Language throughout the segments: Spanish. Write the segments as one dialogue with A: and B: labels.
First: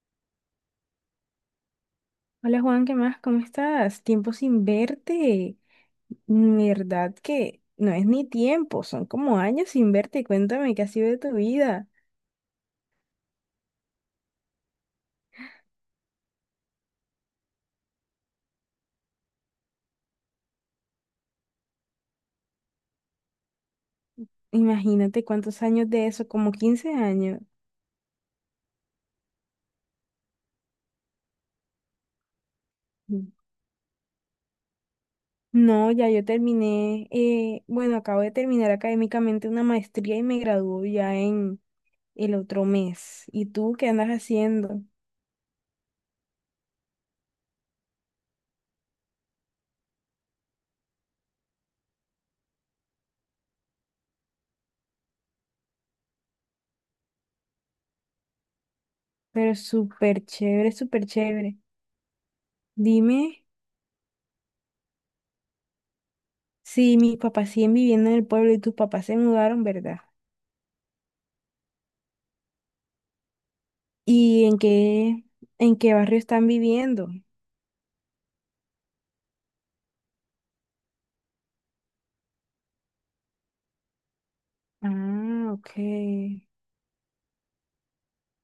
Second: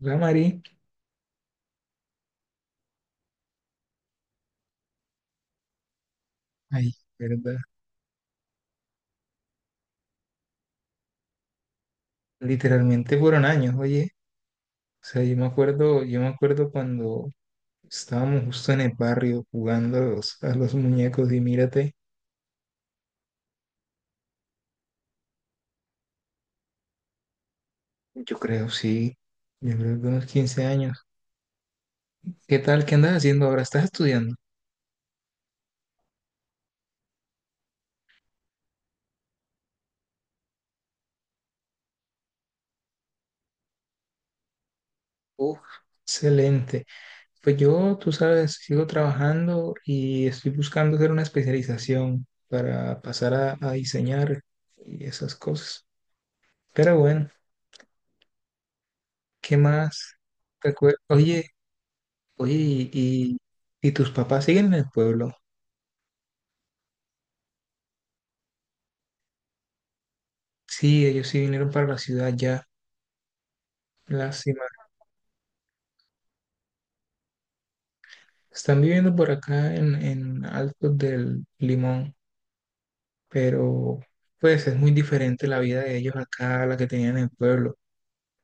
A: Real Madrid.
B: Hola Juan, ¿qué más? ¿Cómo estás? Tiempo sin verte.
A: Ay,
B: Verdad
A: ¿verdad?
B: que no es ni tiempo, son como años sin verte. Cuéntame qué ha sido de tu vida.
A: Literalmente fueron años, oye. O sea, yo me acuerdo cuando estábamos justo en el barrio jugando a los muñecos y mírate,
B: Imagínate cuántos años de eso, como 15 años.
A: yo creo, sí, yo creo que unos 15 años. ¿Qué tal? ¿Qué andas
B: Mm.
A: haciendo ahora? ¿Estás estudiando?
B: No, ya yo terminé, bueno, acabo de terminar académicamente una maestría y me graduó ya en el otro mes. ¿Y tú qué andas haciendo?
A: Uf, excelente. Pues yo, tú sabes, sigo trabajando y estoy buscando hacer una especialización para a diseñar y esas cosas. Pero bueno,
B: Pero
A: ¿qué más?
B: súper chévere,
A: Recuer-
B: súper
A: Oye,
B: chévere.
A: Oye,
B: Dime
A: ¿ ¿tus papás siguen en el pueblo?
B: si mis papás siguen viviendo en el pueblo y tus papás se mudaron, ¿verdad?
A: Sí, ellos sí vinieron para la ciudad ya.
B: ¿Y
A: Lástima.
B: en qué barrio están viviendo?
A: Están viviendo por acá en Altos del Limón, pero pues es muy diferente
B: Ah,
A: la vida de ellos
B: ok.
A: acá a la que tenían en el pueblo.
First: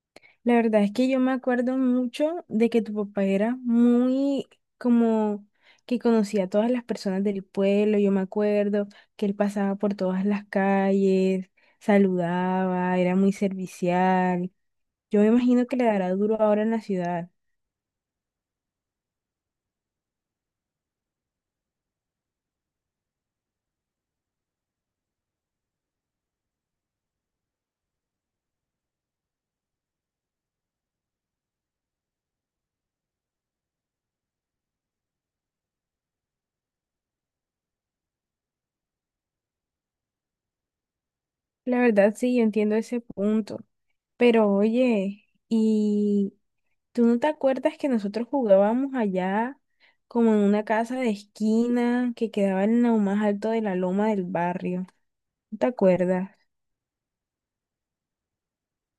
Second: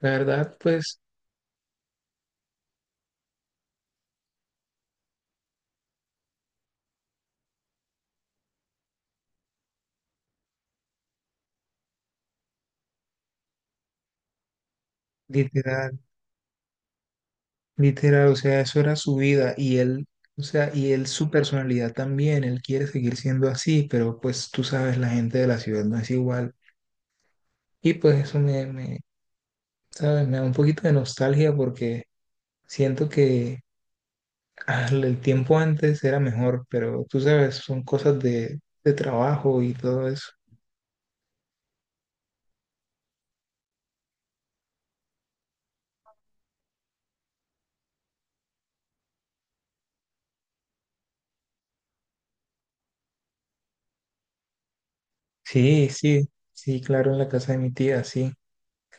A: La
B: La
A: verdad,
B: verdad es
A: pues,
B: que yo me acuerdo mucho de que tu papá era muy como que conocía a todas las personas del pueblo. Yo me acuerdo que él pasaba por todas las calles, saludaba, era muy servicial. Yo me imagino que le
A: literal,
B: dará duro ahora en la ciudad.
A: literal, o sea, eso era su vida y él, o sea, y él su personalidad también, él quiere seguir siendo así, pero pues tú sabes, la gente de la ciudad no es igual. Y pues eso. ¿Sabes? Me da un poquito de nostalgia porque siento que ah, el tiempo antes era mejor, pero tú sabes, son de trabajo y todo eso.
B: La verdad, sí, yo entiendo ese punto. Pero oye, ¿Tú no te acuerdas que nosotros jugábamos allá como en una casa de esquina que quedaba en lo más alto de la loma del barrio? ¿No te
A: Sí, sí,
B: acuerdas?
A: sí, claro, en la casa de mi tía, sí.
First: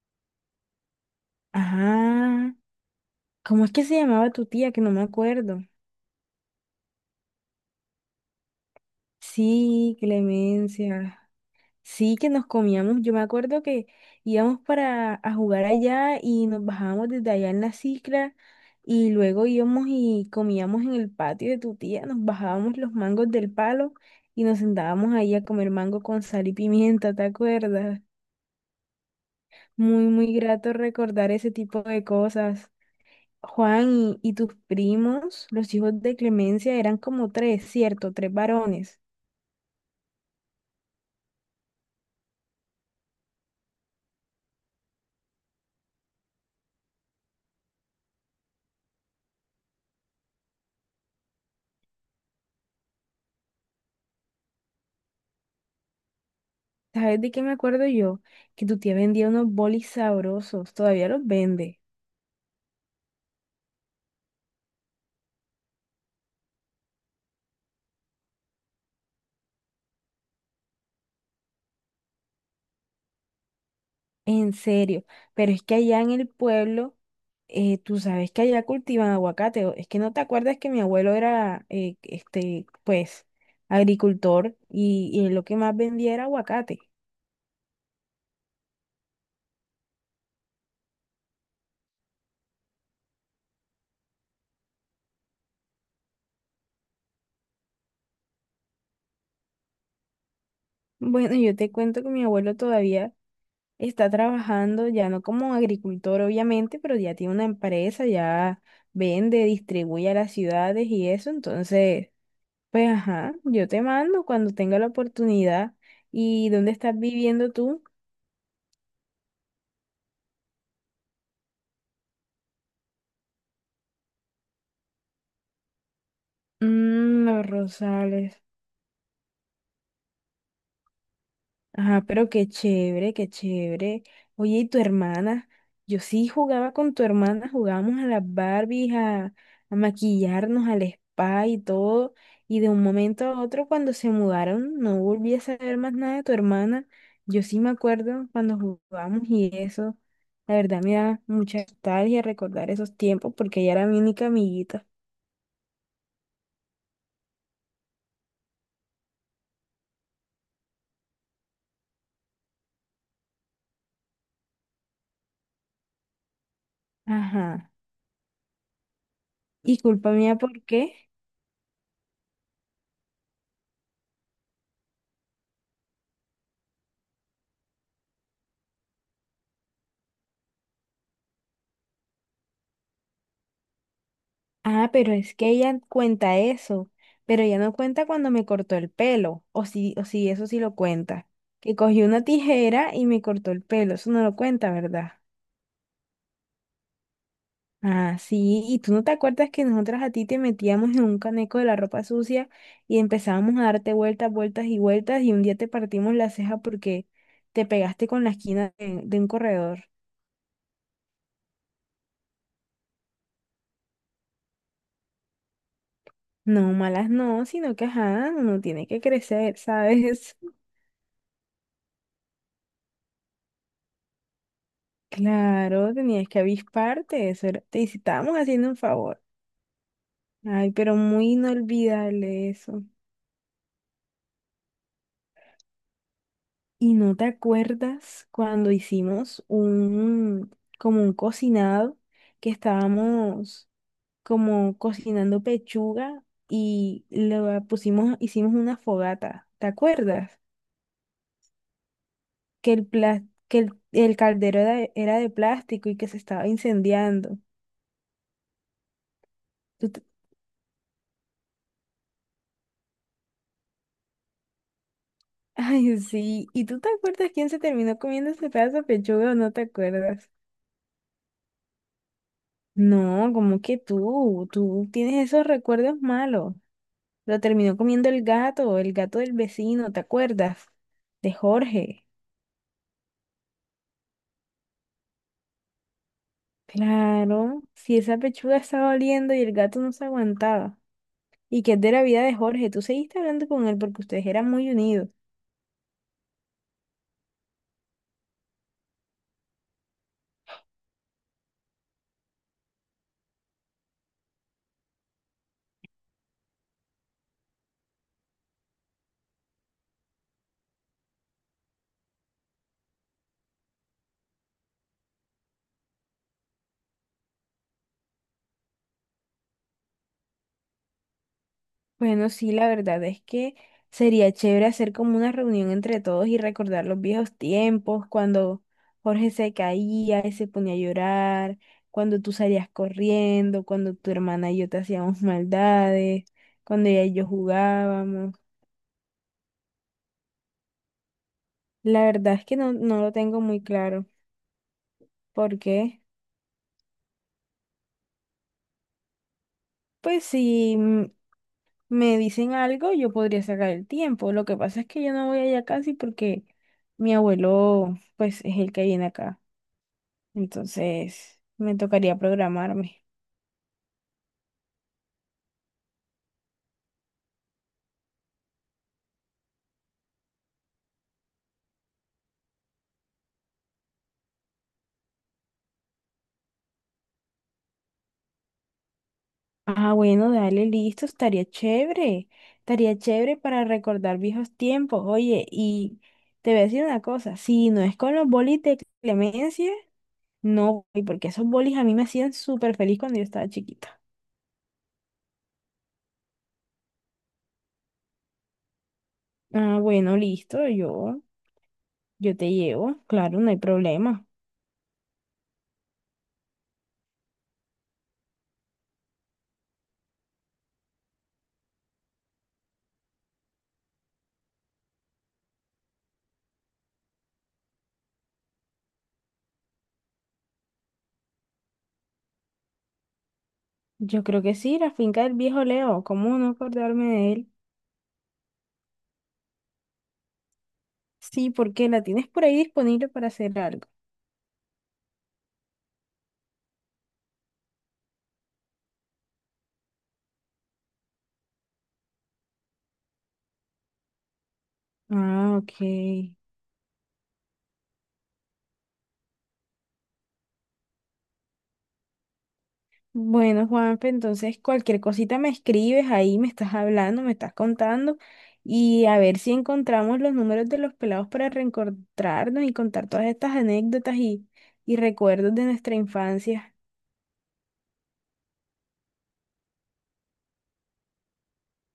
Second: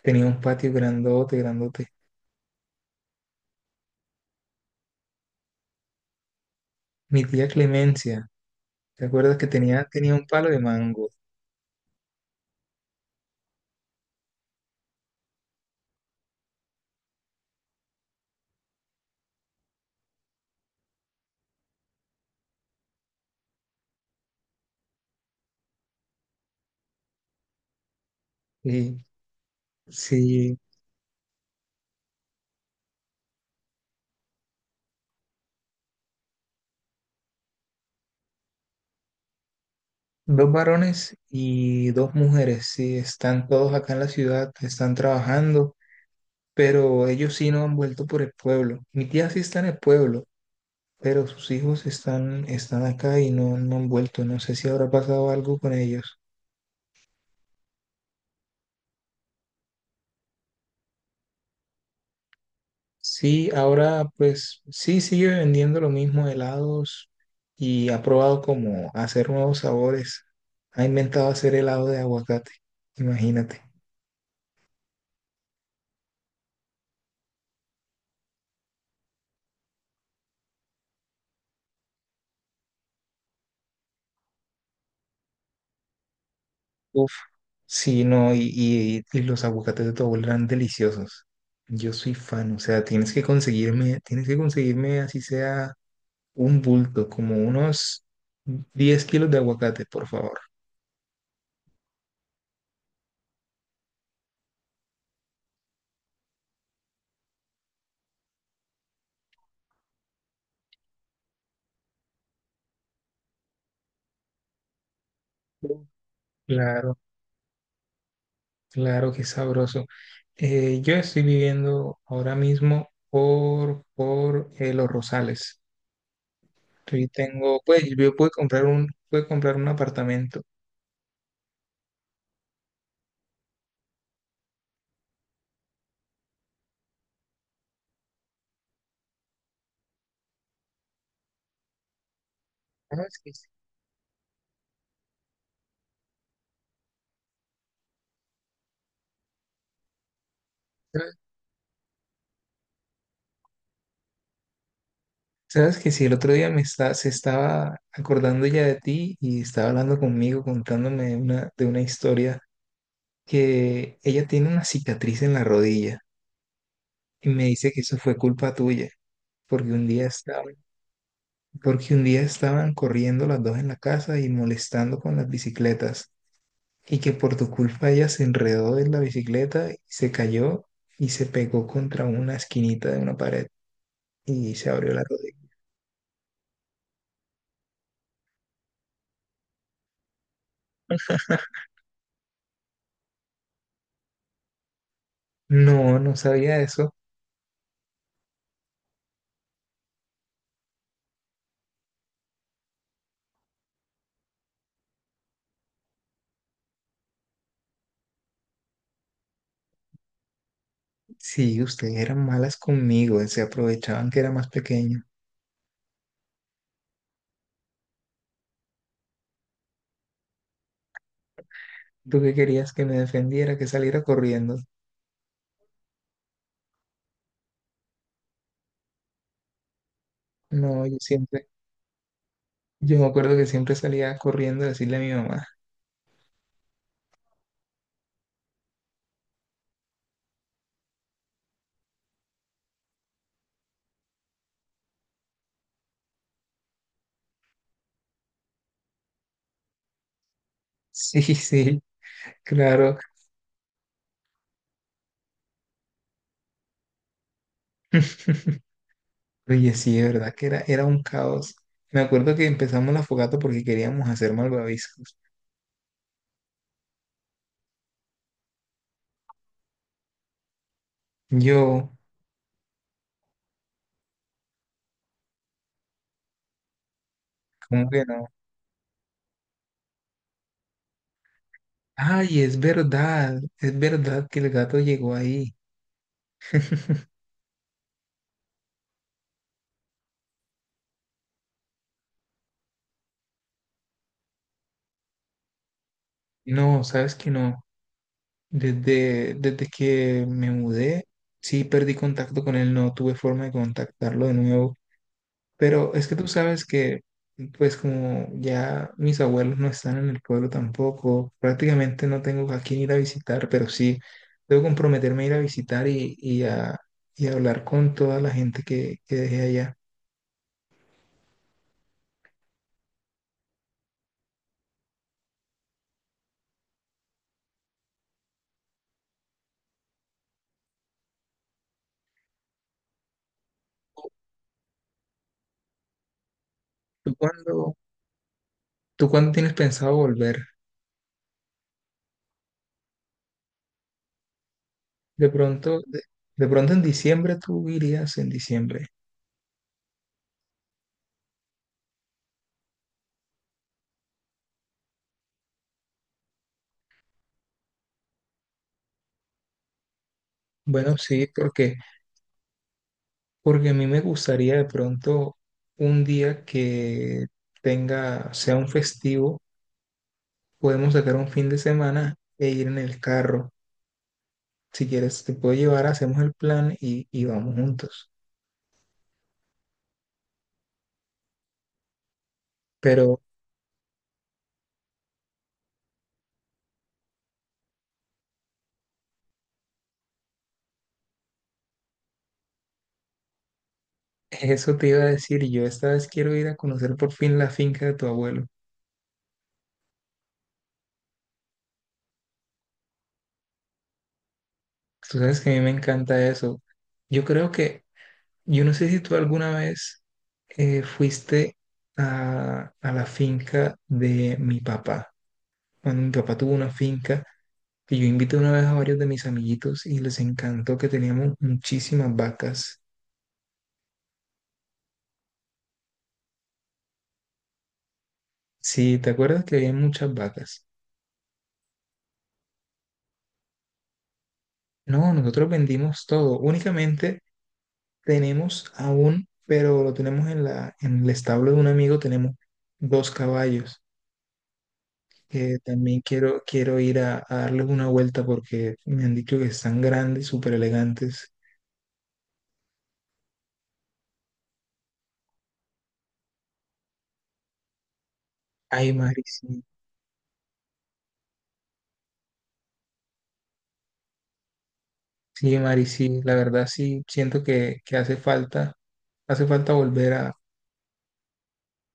A: Tenía un patio grandote, grandote.
B: Ajá. ¿Cómo es que se llamaba tu tía? Que no me acuerdo.
A: Mi tía Clemencia, ¿te acuerdas que
B: Sí,
A: tenía un palo de mango?
B: Clemencia. Sí, que nos comíamos, yo me acuerdo que íbamos para a jugar allá y nos bajábamos desde allá en la cicla y luego íbamos y comíamos en el patio de tu tía, nos bajábamos los mangos del palo y nos sentábamos ahí a comer mango con sal y pimienta, ¿te acuerdas?
A: Sí,
B: Muy, muy
A: sí,
B: grato recordar ese tipo de cosas. Juan y tus primos, los hijos de Clemencia, eran como tres, ¿cierto? Tres varones.
A: 2 varones y 2 mujeres, sí, están todos acá en la ciudad, están trabajando, pero ellos sí no han vuelto por el pueblo. Mi tía sí está en el pueblo, pero sus hijos están acá y no han vuelto. No sé si habrá pasado algo con ellos.
B: ¿Sabes de qué me acuerdo yo? Que tu tía vendía unos bolis sabrosos, todavía los vende,
A: Sí, ahora pues sí sigue vendiendo lo mismo, helados, y ha probado como hacer nuevos sabores. Ha inventado hacer helado de aguacate, imagínate.
B: en serio. Pero es que allá en el pueblo, tú sabes que allá cultivan aguacate. Es que no te acuerdas que mi abuelo era, este, pues, agricultor y él lo que más vendía era aguacate.
A: Uf, sí, no, y los aguacates de tu abuela eran deliciosos. Yo soy fan, o sea, tienes que conseguirme así sea un bulto, como unos 10 kilos de aguacate, por favor.
B: Bueno, yo te cuento que mi abuelo todavía está trabajando, ya no como agricultor, obviamente, pero ya tiene una empresa, ya vende, distribuye a las ciudades y eso, entonces... Pues ajá, yo te mando cuando tenga la oportunidad. ¿Y dónde estás
A: Claro,
B: viviendo tú?
A: claro, qué sabroso. Yo estoy viviendo ahora mismo por Los Rosales. Yo
B: Mm, los
A: tengo, pues yo
B: Rosales.
A: pude comprar un apartamento.
B: Ajá, pero qué chévere, qué chévere. Oye, ¿y tu hermana? Yo sí jugaba con tu hermana, jugábamos a las Barbies, a maquillarnos, al spa y todo. Y de un
A: ¿Sabes
B: momento
A: que
B: a
A: sí?
B: otro, cuando se mudaron, no volví a saber más nada de tu hermana. Yo sí me acuerdo cuando jugábamos y eso. La verdad me
A: ¿Sabes
B: da mucha nostalgia recordar esos tiempos porque ella era mi única amiguita.
A: sabes que sí? El otro día se estaba acordando ya de ti y estaba hablando conmigo, de una historia que ella tiene una cicatriz en la rodilla y me dice
B: Ajá.
A: que eso fue culpa tuya, porque
B: Y
A: un día
B: culpa mía,
A: estaba
B: ¿por qué?
A: porque un día estaban corriendo las dos en la casa y molestando con las bicicletas, y que por tu culpa ella se enredó en la bicicleta y se cayó y se pegó contra una esquinita de una pared y se
B: Ah,
A: abrió la
B: pero es
A: rodilla.
B: que ella cuenta eso, pero ella no cuenta cuando me cortó el pelo, o sí, eso sí lo cuenta. Que cogió una tijera y me cortó el pelo, eso no lo cuenta, ¿verdad?
A: No, no sabía eso.
B: Ah, sí, y tú no te acuerdas que nosotras a ti te metíamos en un caneco de la ropa sucia y empezábamos a darte vueltas, vueltas y vueltas y un día te partimos la ceja porque te pegaste con la esquina de un corredor.
A: Sí, ustedes eran malas conmigo, se aprovechaban que era más pequeño.
B: No, malas no, sino que ajá, uno tiene que crecer, ¿sabes?
A: ¿Tú qué querías que me defendiera, que saliera corriendo?
B: Claro, tenías que avisparte, eso era- te estábamos haciendo un favor. Ay,
A: No,
B: pero muy inolvidable eso.
A: yo me acuerdo que siempre salía corriendo a decirle a mi mamá.
B: ¿Y no te acuerdas cuando hicimos un, como un cocinado, que estábamos como cocinando pechuga y lo pusimos, hicimos una fogata? ¿Te acuerdas?
A: Sí, sí,
B: Que
A: claro.
B: que el caldero era de plástico y que se estaba incendiando.
A: Oye, sí, de verdad que era un caos. Me acuerdo que empezamos la fogata porque queríamos hacer malvaviscos.
B: Ay, sí. ¿Y tú te acuerdas quién se terminó comiendo ese pedazo de pechuga o no te acuerdas?
A: Yo,
B: No, como que tú tienes esos recuerdos malos. Lo terminó
A: ¿cómo que
B: comiendo
A: no?
B: el gato del vecino, ¿te acuerdas? De Jorge.
A: Ay, es verdad que el gato llegó ahí.
B: Claro, si esa pechuga estaba oliendo y el gato no se aguantaba. ¿Y que es de la vida de Jorge? Tú seguiste hablando con él porque ustedes eran muy unidos.
A: No, sabes que no. Desde que me mudé, sí perdí contacto con él, no tuve forma de contactarlo de nuevo. Pero es que tú sabes que, pues como ya mis abuelos no están en el pueblo tampoco, prácticamente no tengo a quién ir a visitar, pero sí debo comprometerme a ir a visitar y a hablar con toda la gente que dejé allá.
B: Bueno, sí, la verdad es que sería chévere hacer como una reunión entre todos y recordar los viejos tiempos, cuando Jorge se caía y se ponía a llorar, cuando tú salías corriendo, cuando tu hermana y yo te hacíamos maldades, cuando ella
A: ¿Tú
B: y yo
A: cuándo,
B: jugábamos.
A: tú cuándo tienes pensado volver?
B: La verdad es que no, no lo tengo muy claro,
A: De pronto, de,
B: porque
A: de pronto en diciembre tú irías en diciembre.
B: pues si me dicen algo, yo podría sacar el tiempo. Lo que pasa es que yo no voy allá casi porque mi abuelo pues es el que viene acá.
A: Bueno, sí,
B: Entonces, me tocaría programarme.
A: porque a mí me gustaría de pronto un día que tenga, sea un festivo, podemos sacar un fin de semana e ir en el carro. Si quieres, te puedo llevar, hacemos el plan y vamos juntos.
B: Ah, bueno, dale, listo, estaría chévere. Estaría
A: Pero
B: chévere para recordar viejos tiempos. Oye, y te voy a decir una cosa, si no es con los bolis de Clemencia, no voy, porque esos bolis a mí me hacían súper feliz cuando yo estaba chiquita.
A: eso te iba a decir, yo esta vez quiero ir a conocer por fin la finca de tu abuelo.
B: Ah, bueno, listo, yo te llevo, claro, no hay problema.
A: Tú sabes que a mí me encanta eso. Yo creo que, yo no sé si tú alguna vez fuiste a la finca de mi papá. Cuando mi papá tuvo una finca, que yo invité una vez a varios de mis amiguitos y les encantó que teníamos muchísimas vacas.
B: Yo creo que sí, la finca del viejo Leo, ¿cómo no acordarme de él?
A: Sí, ¿te acuerdas que había muchas vacas?
B: Sí, porque la tienes por ahí disponible para hacer algo.
A: No, nosotros vendimos todo. Únicamente tenemos aún, pero lo tenemos en en el establo de un amigo, tenemos 2 caballos
B: Ah,
A: que
B: ok.
A: también quiero ir a darles una vuelta porque me han dicho que están grandes, súper elegantes.
B: Bueno, Juanfe, entonces cualquier cosita me escribes ahí, me estás hablando, me estás contando
A: Ay,
B: y a
A: Mari,
B: ver si
A: sí.
B: encontramos los números de los pelados para reencontrarnos y contar todas estas anécdotas y recuerdos
A: Sí,
B: de
A: Mari,
B: nuestra
A: sí. La verdad
B: infancia.
A: sí, siento que hace falta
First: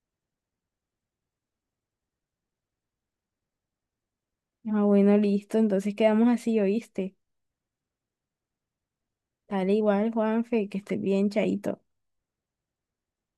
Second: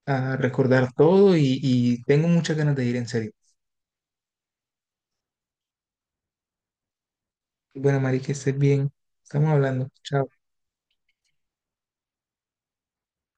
A: a recordar todo y tengo muchas ganas de ir, en serio.
B: Ah, bueno, listo, entonces quedamos así, ¿oíste?
A: Bueno, Mari, que estés bien. Estamos
B: Dale
A: hablando.
B: igual,
A: Chao.
B: Juanfe, que estés bien, chaito.